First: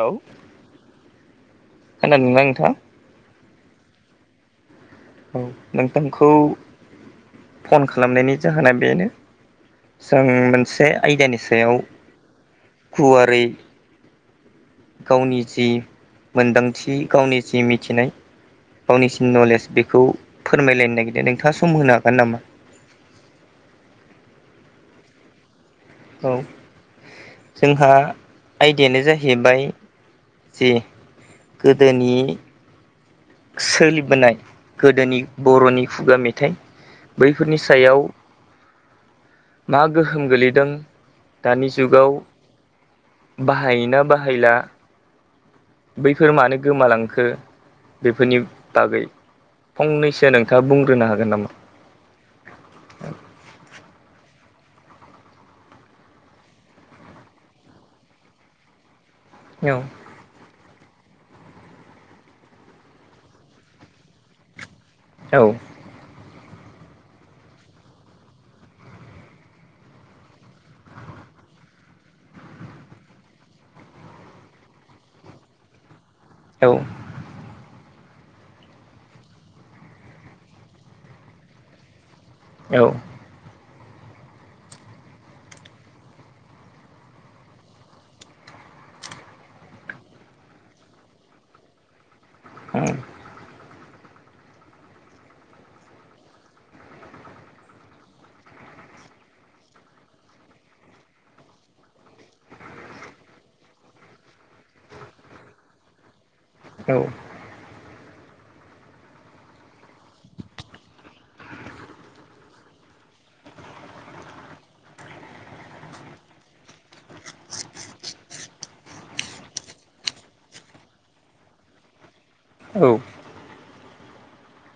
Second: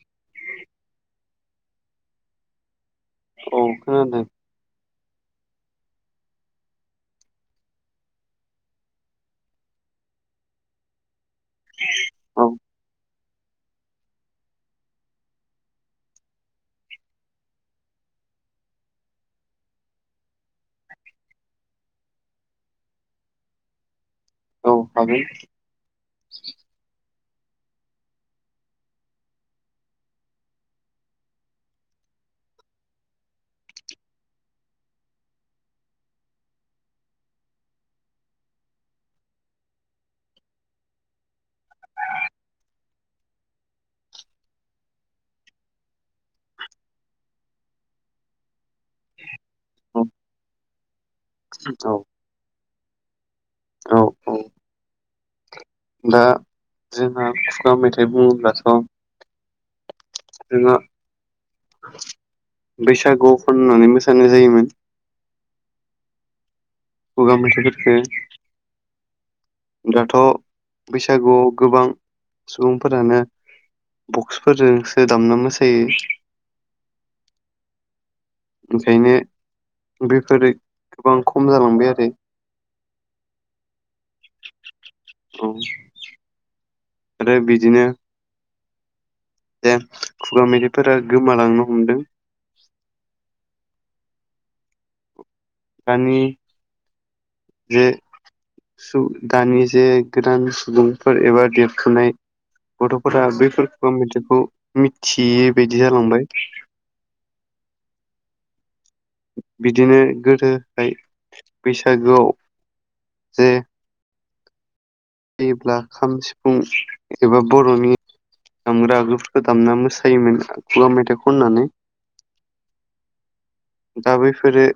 Hello खोनादों ना नोंथां औ खोनादों औ नोंथांखौ फन खालामनायनि जाहोना बेनो जों मोनसे आयदानि सायाव औ गुवारै गावनि जि मोन्दांथि गावनि जि मिथिनाय गावनिसिन नलेज बेखौ फोरमायलायनो नागिरदों नोंथाङा सम होनो हागोन नामा [inaudible] औ हागोन औ जोंहा आयदायानो जाहैबाय जि गोदोनि सोलिबोनाय गोदोनि बर'नि खुगा मेथाइ बैफोरनि सायाव मा गोहोम गोलैदों दानि जुगाव बाहायोना बाहायला बैफोर मानो गोमालांखो बेफोरनि बागै फंनैसो नोंथाङा बुंग्रोनो हागोन नामा? औ [inaudible] औ औ दा जोंहा खुुगा मेथाइ बुङोब्लाथ' औ बैसागु खननानै मोसानाय जायोमोन औ खुगा मेथाय फोरखौ दाथ' बैसागु गोबां सुबुंफोरानो बक्सफोरजोंसो दामना मोसायो औ ओंखायनो बेफोरो गोबां खम जालांबाय आरो औ औ आरो बिदिनो दे खुगा मेथाय फोरा गोमालांनो हमदों [inaudible] दानि जे सु दानि जे गोदान सुबुंफोर एबा देरफुनाय गथ'फोरा बैफोरखौ मेथाय खौ मिथियै बायदि जालांबाय औ बिदिनो गोदोहाय बैसागोआव जे जेब्ला खाम सिफुं एबा बर'नि दामग्रा आगजुफोरखौ दामना मोसायोमोन खुगा मेथाइ खननानै औ औ दा बैफोरो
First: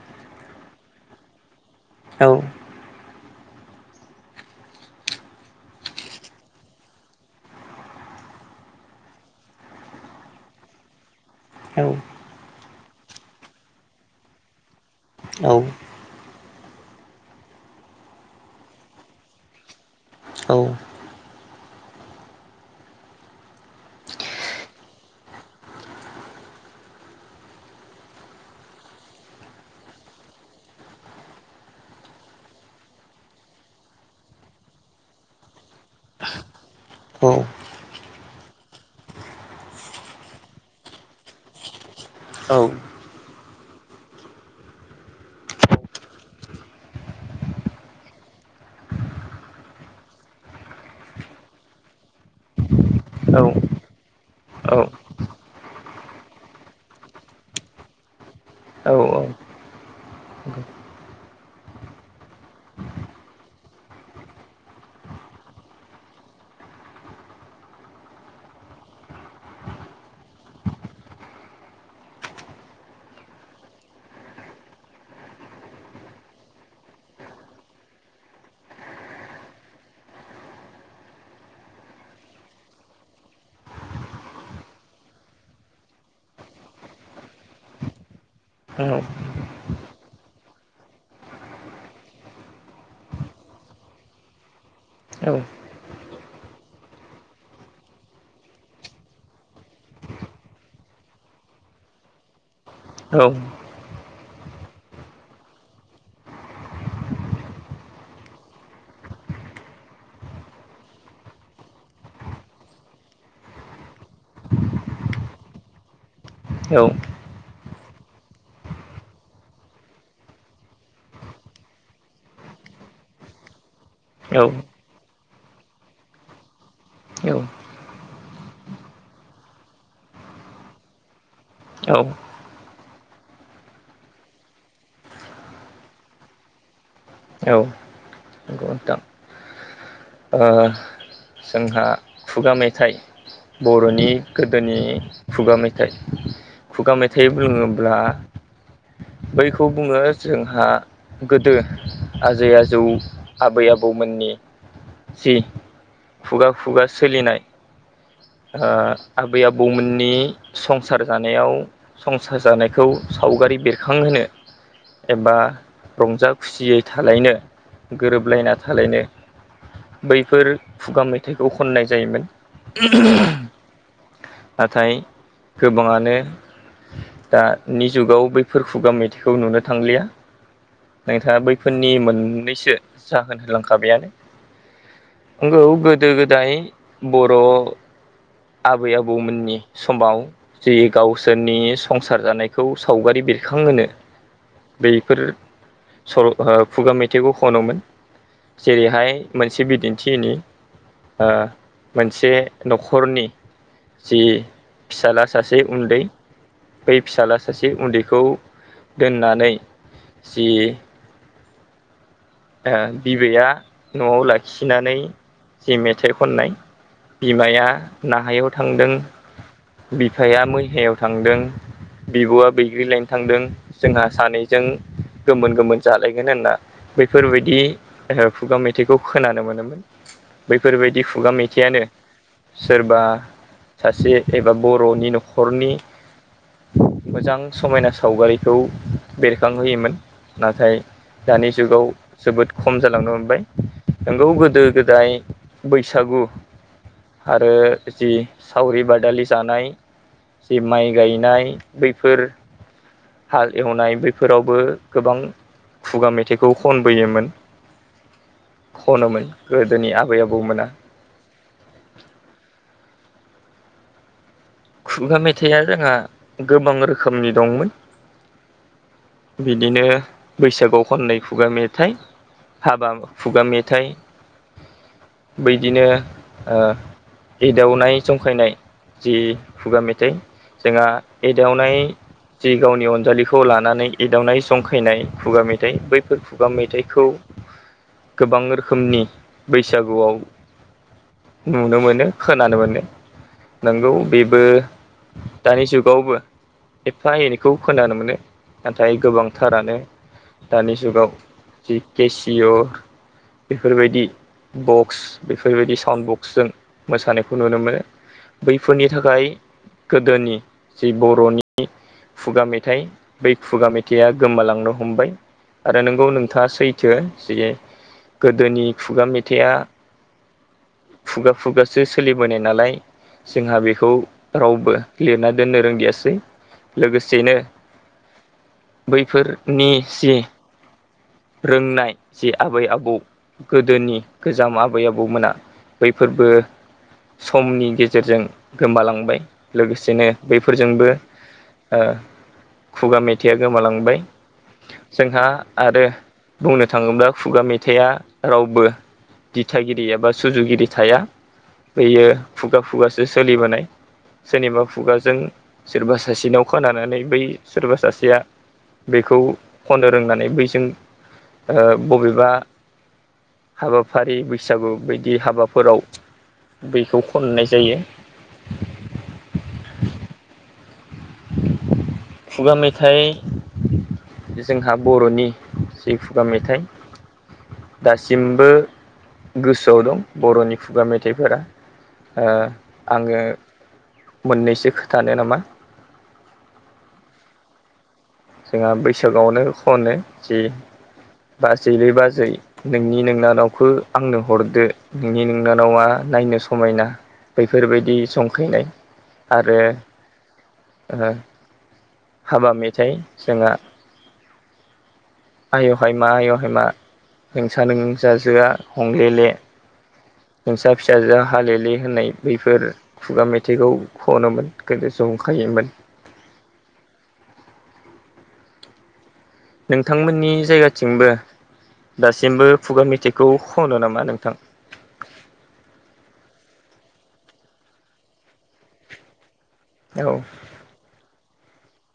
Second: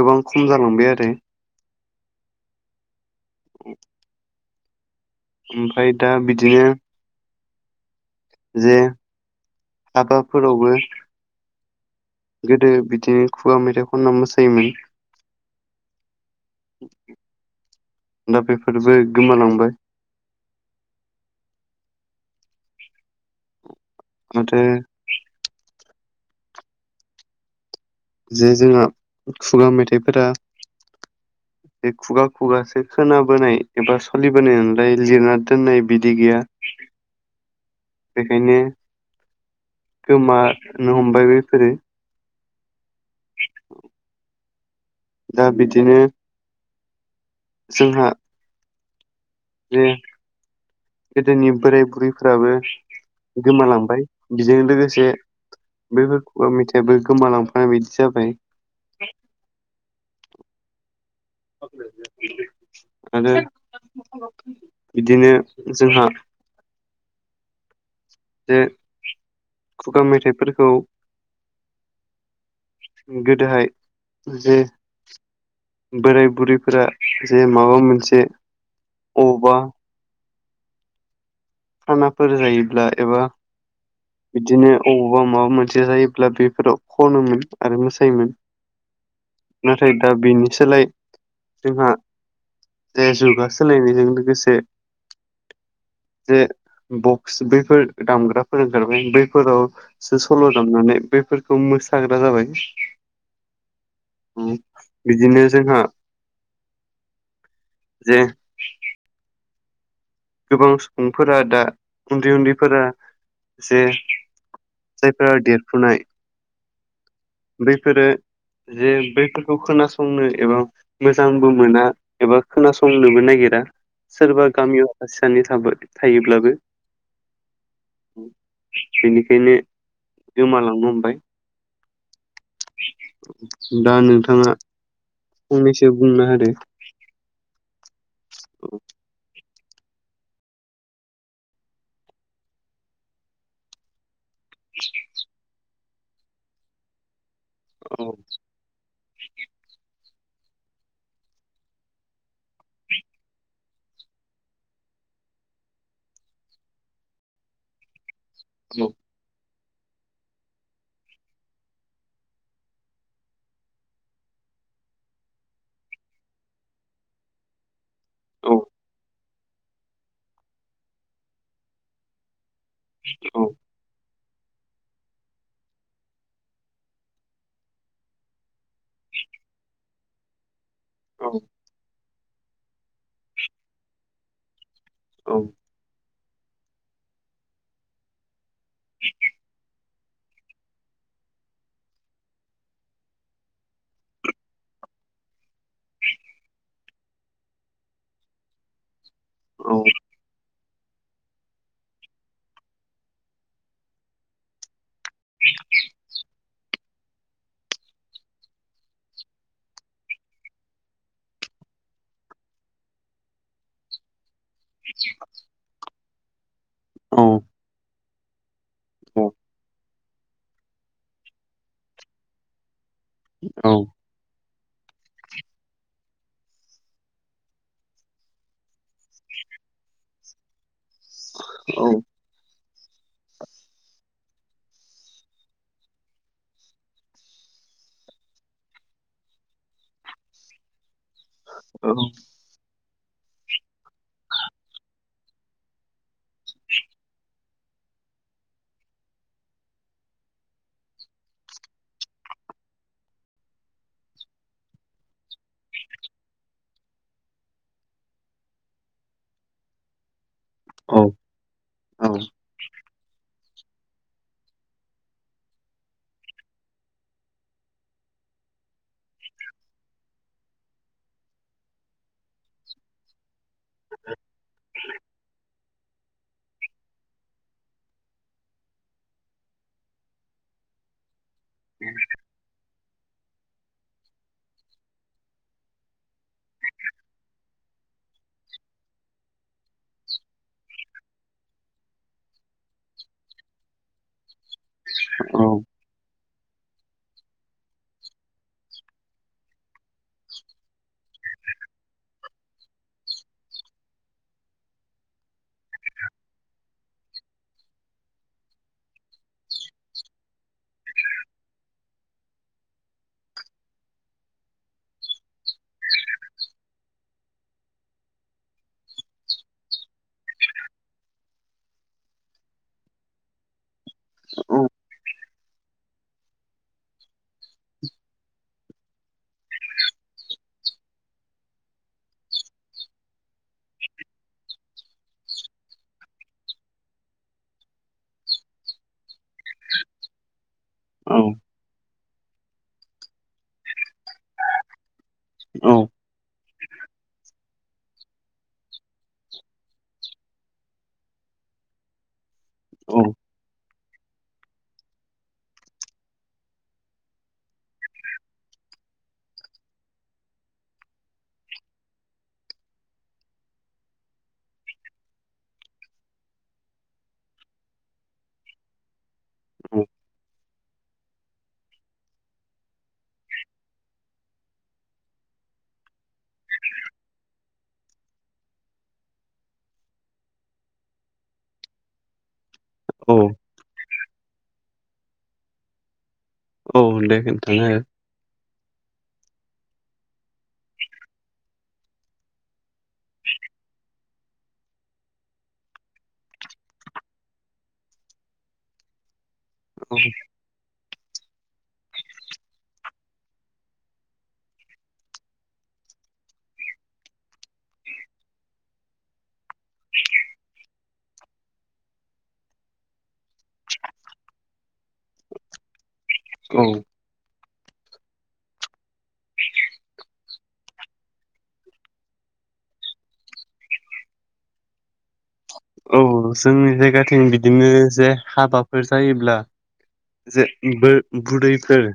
गोबां खम जालांबाय आरो औ [inaudible] ओमफ्राय दा बिदिनो जे हाबाफोरावबो औ गोदो बिदिनो खुवा मेथाइ खनना मोसायोमोन औ औ दा बेफोरबो गोमालांबाय मा थो जे जोंहा खुगा मेथाइफोरा [unintelligible] बे खुगा खुगासो खोनाबोनाय एबा सोलिबोनाय नलाय लिरना दोननाय बिदि गैया औ बेखायनो गोमानो हमबाय बेफोरो औ दा बिदिनो जोंहा जे गोदोनि बोराय बुरैफोराबो गोमालांबाय बेजों लोगोसे बेफोरखौा मेथाइाबो गोमालांफानाय बिदि जाबाय औ [unintelligible] आरो बिदिनो जोंहा जे खुगा मेथाइफोरखौ गोदोहाय जे बोराय बुरैफोरा जे माबा मोनसे औबा खानाफोर जायोब्ला एबा बिदिनो अबावबा माबा मोनसे जायोब्ला बेफोराव खनोमोन आरो मोसायोमोन औ नाथाय दा बेनि सोलाय जोंहा दे जुगा सोलायनायजों लोगोसे औ जे बक्स बैफोर दामग्राफोर ओंखारबाय बैफोरावसो सल' दामनानै बेफोरखौ मोसाग्रा जाबाय औ बिदिनो जोंहा जे गोबां सुबुंफोरा दा उन्दै उन्दैफोरा जे जायफोरा देरफुनाय औ बेफोरो जे बैफोरखौ खोनासंनो एबा मोजांबो मोना एबा खोनासंनोबो नागिरा सोरबा गामियाव आसि सानै थ थायोब्लाबो बेनिखायनो गोमालांनो हमबाय औ दा नोंथाङा फंनैसो बुंनो होादो ओ नोंथां ओ जोंहा खुगा मेथाइ बर'नि गोदोनि खुगा मेथाइ खुगा मेथाइ बुङोब्ला बैखौ बुङो जोंहा गोदो आजै आजौ आबै आबौमोननि जि खुगा खुगा सोलिनाय ओ आबै आ बौमोननि संसार जानायाव संसार जानायखौ सावगारि बेरखांहोनो एबा रंजा खुसियै थालायनो गोरोबलायना औ थालायनो बैफोर खुगा मेथाइखौ खननाय जायोमोन। औ नाथाय गोबाङानो दानि जुगाव बैफोर खुगा मेथाइखौ नुनो थांलिया औ नोंथाङा बैफोरनि मोननैसो जाहोन होलांखाबायानो औ नंगौ गोदो गोदाय बर' आबै आबौमोननि समाव जि गावसोरनि संसार जानायखौ सावगारि बेरखांहोनो बैफोर सल' खुगा मेथाइखौ खनोमोन जेरैहाय मोनसे औ बिदिन्थिनि ओ मोनसे नखरनि जि फिसाला सासे उन्दै बै फिसाला सासे उन्दैखौ दोननानै जि ओ बिबैया नआव लाखिनानै जि मेथाइ खननाय औ बिमाया नाहायाव थांदों औ बिफाया मैहायाव थांदों बिबआ बैग्रि लायनो थांदों औ जोंहा सानै जों गोमोन गोमोन जालायगोन होनना बैफोरबायदि ओ खुगा मेथाइखौ खोनानो मोनोमोन बै फोरबायदि खुगा मेथाइयानो सोरबा सासे एबा बरनि नखरनि मोजां समायना सावगारिखौ बेरखांहोयोमोन नाथाय दानि जुगाव जोबोद खम जालांनो हमबाय नोंगौ गोदो गोदाय बैसागु आरो जि सावरि बादालि जानाय जे माइ गायनाय बैफोर हाल एवनाय बैफोरावबो गोबां खुगा मे थायखौ खनबोयोमोन खनोमोन गोदोनि आबै आबौ औ-औ खुगा मेथाइआ जोंहा गोबां रोखोमनि दंमोन। बिदिनो बैसागआव खननाय खुगा मेथाइ हाबा खुगा मेथाइ बै बिदिनो ओ एदावनाय जंखायनाय जि खुगा मेथाइ जोंहा एदावनाय जि गावनि अन जालिखौ लानानै एदावनाय जंखायनाय खुगा मेथाइ बैफोर खुगा मेथाइखौ गोबां रोखोमनि बैसागुआव नुनो मोनो खोनानो मोनो नोंगौ बे बो दानि जुगावबो एफा एनैखौ खोनानो मोनो नाथाय गोबांथारानो दानि जुगाव जि के सिअ बेफोर बायदि बक्स बेफोर बायदि साउन्ड बक्सजों मोसानायखौ नुनो मोनो। बैफोरनि थाखाय गोदोनि जि बरनि खुगा मेथाइ बै खुगा मेथाइआ गोमालांनो हमबा आरो नोंगौ नोंथाङा सैथो जे गोदोनि खुगा मेथाइआ खुगा खुगासो सोलिबोनाय नालाय जोंहा बे खौ औ रावबो लिरना दोननो रोंगियासै लोगोसेनो बैफोरनि जे रोंनाय जे आबै आबौ गोदोनि गोजाम आबै आबौमोना बैफोरबो समनि गेजेरजों गोमालांबाय लोगोसेनो बैफोरजोंबो ओ खुगा मेथाइया गोमालांबाय जोंहा आरो बुंनो थाङोब्ला खुगा मेथाइआ रावबो दिथागिरि एबा सुजुगिरि थाया बैयो खुगा खुगासो सोलिबोनाय सोरनिबा खुगाजों सोरबा सासेनाव खोनानानै बै सोरबा सासेया बेखौ खननो रोंनानै बैजों ओ बबेबा हाबाफारि बैसागु बैयदि हाबाफोराव बैखौ खननाय जायो लांदां खुगा मेथाइ जोंहा बर'नि जि खुगा मेथाइ दासिमबो गोसोआव दं बर'नि खुगा मेथाइफोरा ओ औ आङो मोननैसो खोथानो नामा? औ दे खिन्थानो हागोन जोंहा बैसागआवनो खनो जि बाजैलै बाजै नोंनि नोंनानावखौ आंनो हरदो नोंनि नोंनानावा नायनो समायना बैफोरबायदि जंखैनाय। आरो हो ओ हाबा मेथाइ जोंहा। आय' हाय मा आय हाय मा नोंसा नोंसाजोआ हंलेले। नोंसा फिसाजोआ हालेले होननाय बैफोर खुगा मेथाइखौ खनोमोन गोदो जंखायोमोन। औ। नोंथांमोननि जायगाथिंबो दासिमबो खुगा मेथाइखौ खनो नामा नोंथां? औ जोंनि जायगाथिं बिदिनो जे हाबाफोर जायोब्ला औ जे बो बुरैफोर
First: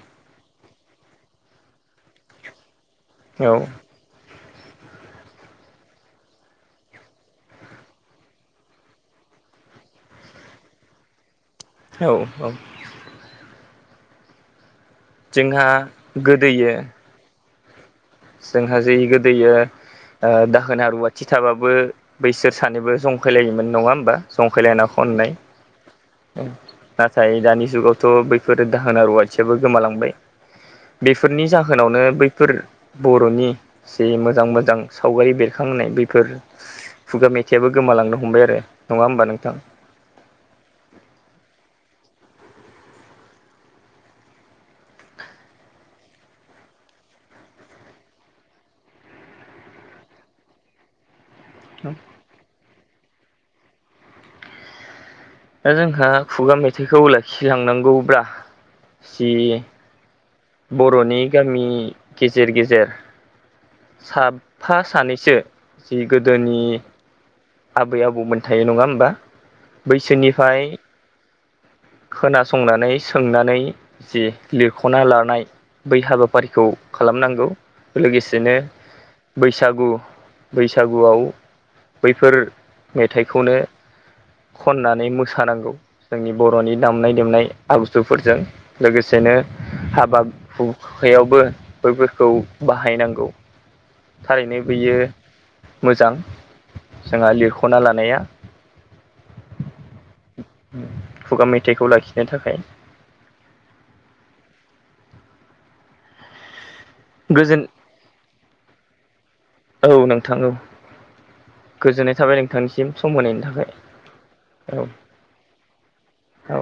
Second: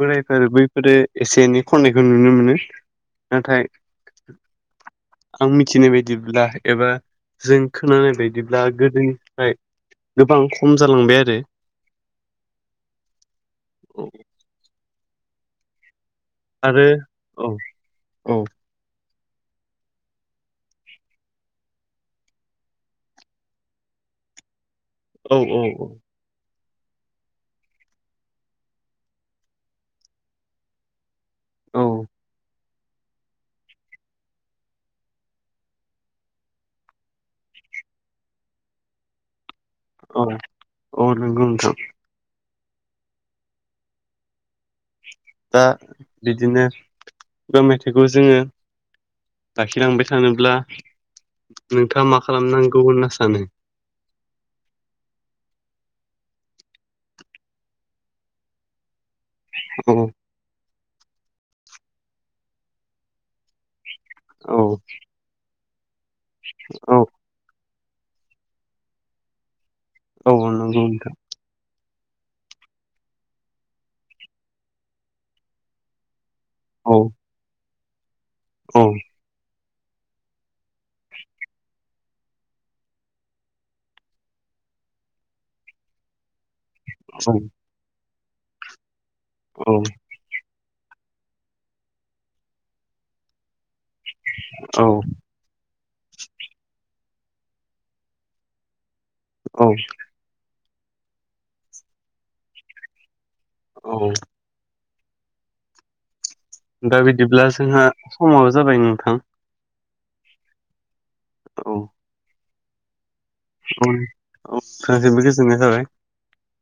बोराय फोर बैफोरो एसे एनै खननायखौ नुनो मोनो औ नाथाय आं मिथिनाय बायदिब्ला। एबा जों खोनानाय बायदिब्ला गोदोनिफ्राय गोबां खम जालांबाय आरो। औ औ। औ जोंहा गोदोयो औ। जोंहा जै गोदैयो ओ दाहोना रुवाथि थाबाबो बैसोर सानैबो जंखायलायोमोन नङा होमबा जंखायलायना खननाय। औ औ नाथाय दानि जुगावथ' बैफोर दाहोना रुवाथियाबो गोमालांबाय। बेफोरनि औ जाहोनावनो बैफोर बर'नि जे मोजां मोजां सावगारि बेरखांनाय बैफोर खुगा मेथाइयाबो गोमालांनो हमबाय आरो नङा होमबा नोंथां? औ औ नोंगौ नोंथां। दा बिदिनो खुगा मेथाइखौ जोङो। लाखिलांबाय थानोब्ला नोंथाङा मा खालामनांगौ होनना सानो? दा जोंहा खुगा मेथाइखौ लाखिलांनांगौब्ला जि औ बर'नि गामि गेजेर गेजेर औ साफा सानैसो जि गोदोनि औ आबै आबौमोनथायो नङा होमबा औ बैसोनिफ्राय नंगौ नोंथां खोनासंनानै सोंनानै जि लिरख'ना लानाय बै हाबा फारिखौ औ खालामनांगौ लोगोसेनो औ बै सागु बैसागुआव बैफोर मेथाइखौनो खननानै मोसानांगौ जोंनि बर'नि दामनाय औ देनाय आगुजुफोरजों लोगोसेनो औ हाबा हु खायावबो बैफोरखौ बाहायनांगौ थारैनो औ बियो मोजां जोंहा लिरख'ना लानाया। औ। खुगा मेथाइखौ लाखिनो थाखाय। औ। दा बिदिब्ला गोजोन जोंहा समाबो जाबाय नोंथां। औ नोंथां औ औ गोजोननाय थाबाय नोंथांनिसिम। सम होनायनि औ थाखाय औ। नोंथांसिमबो गोजोननाय थाबाय औ।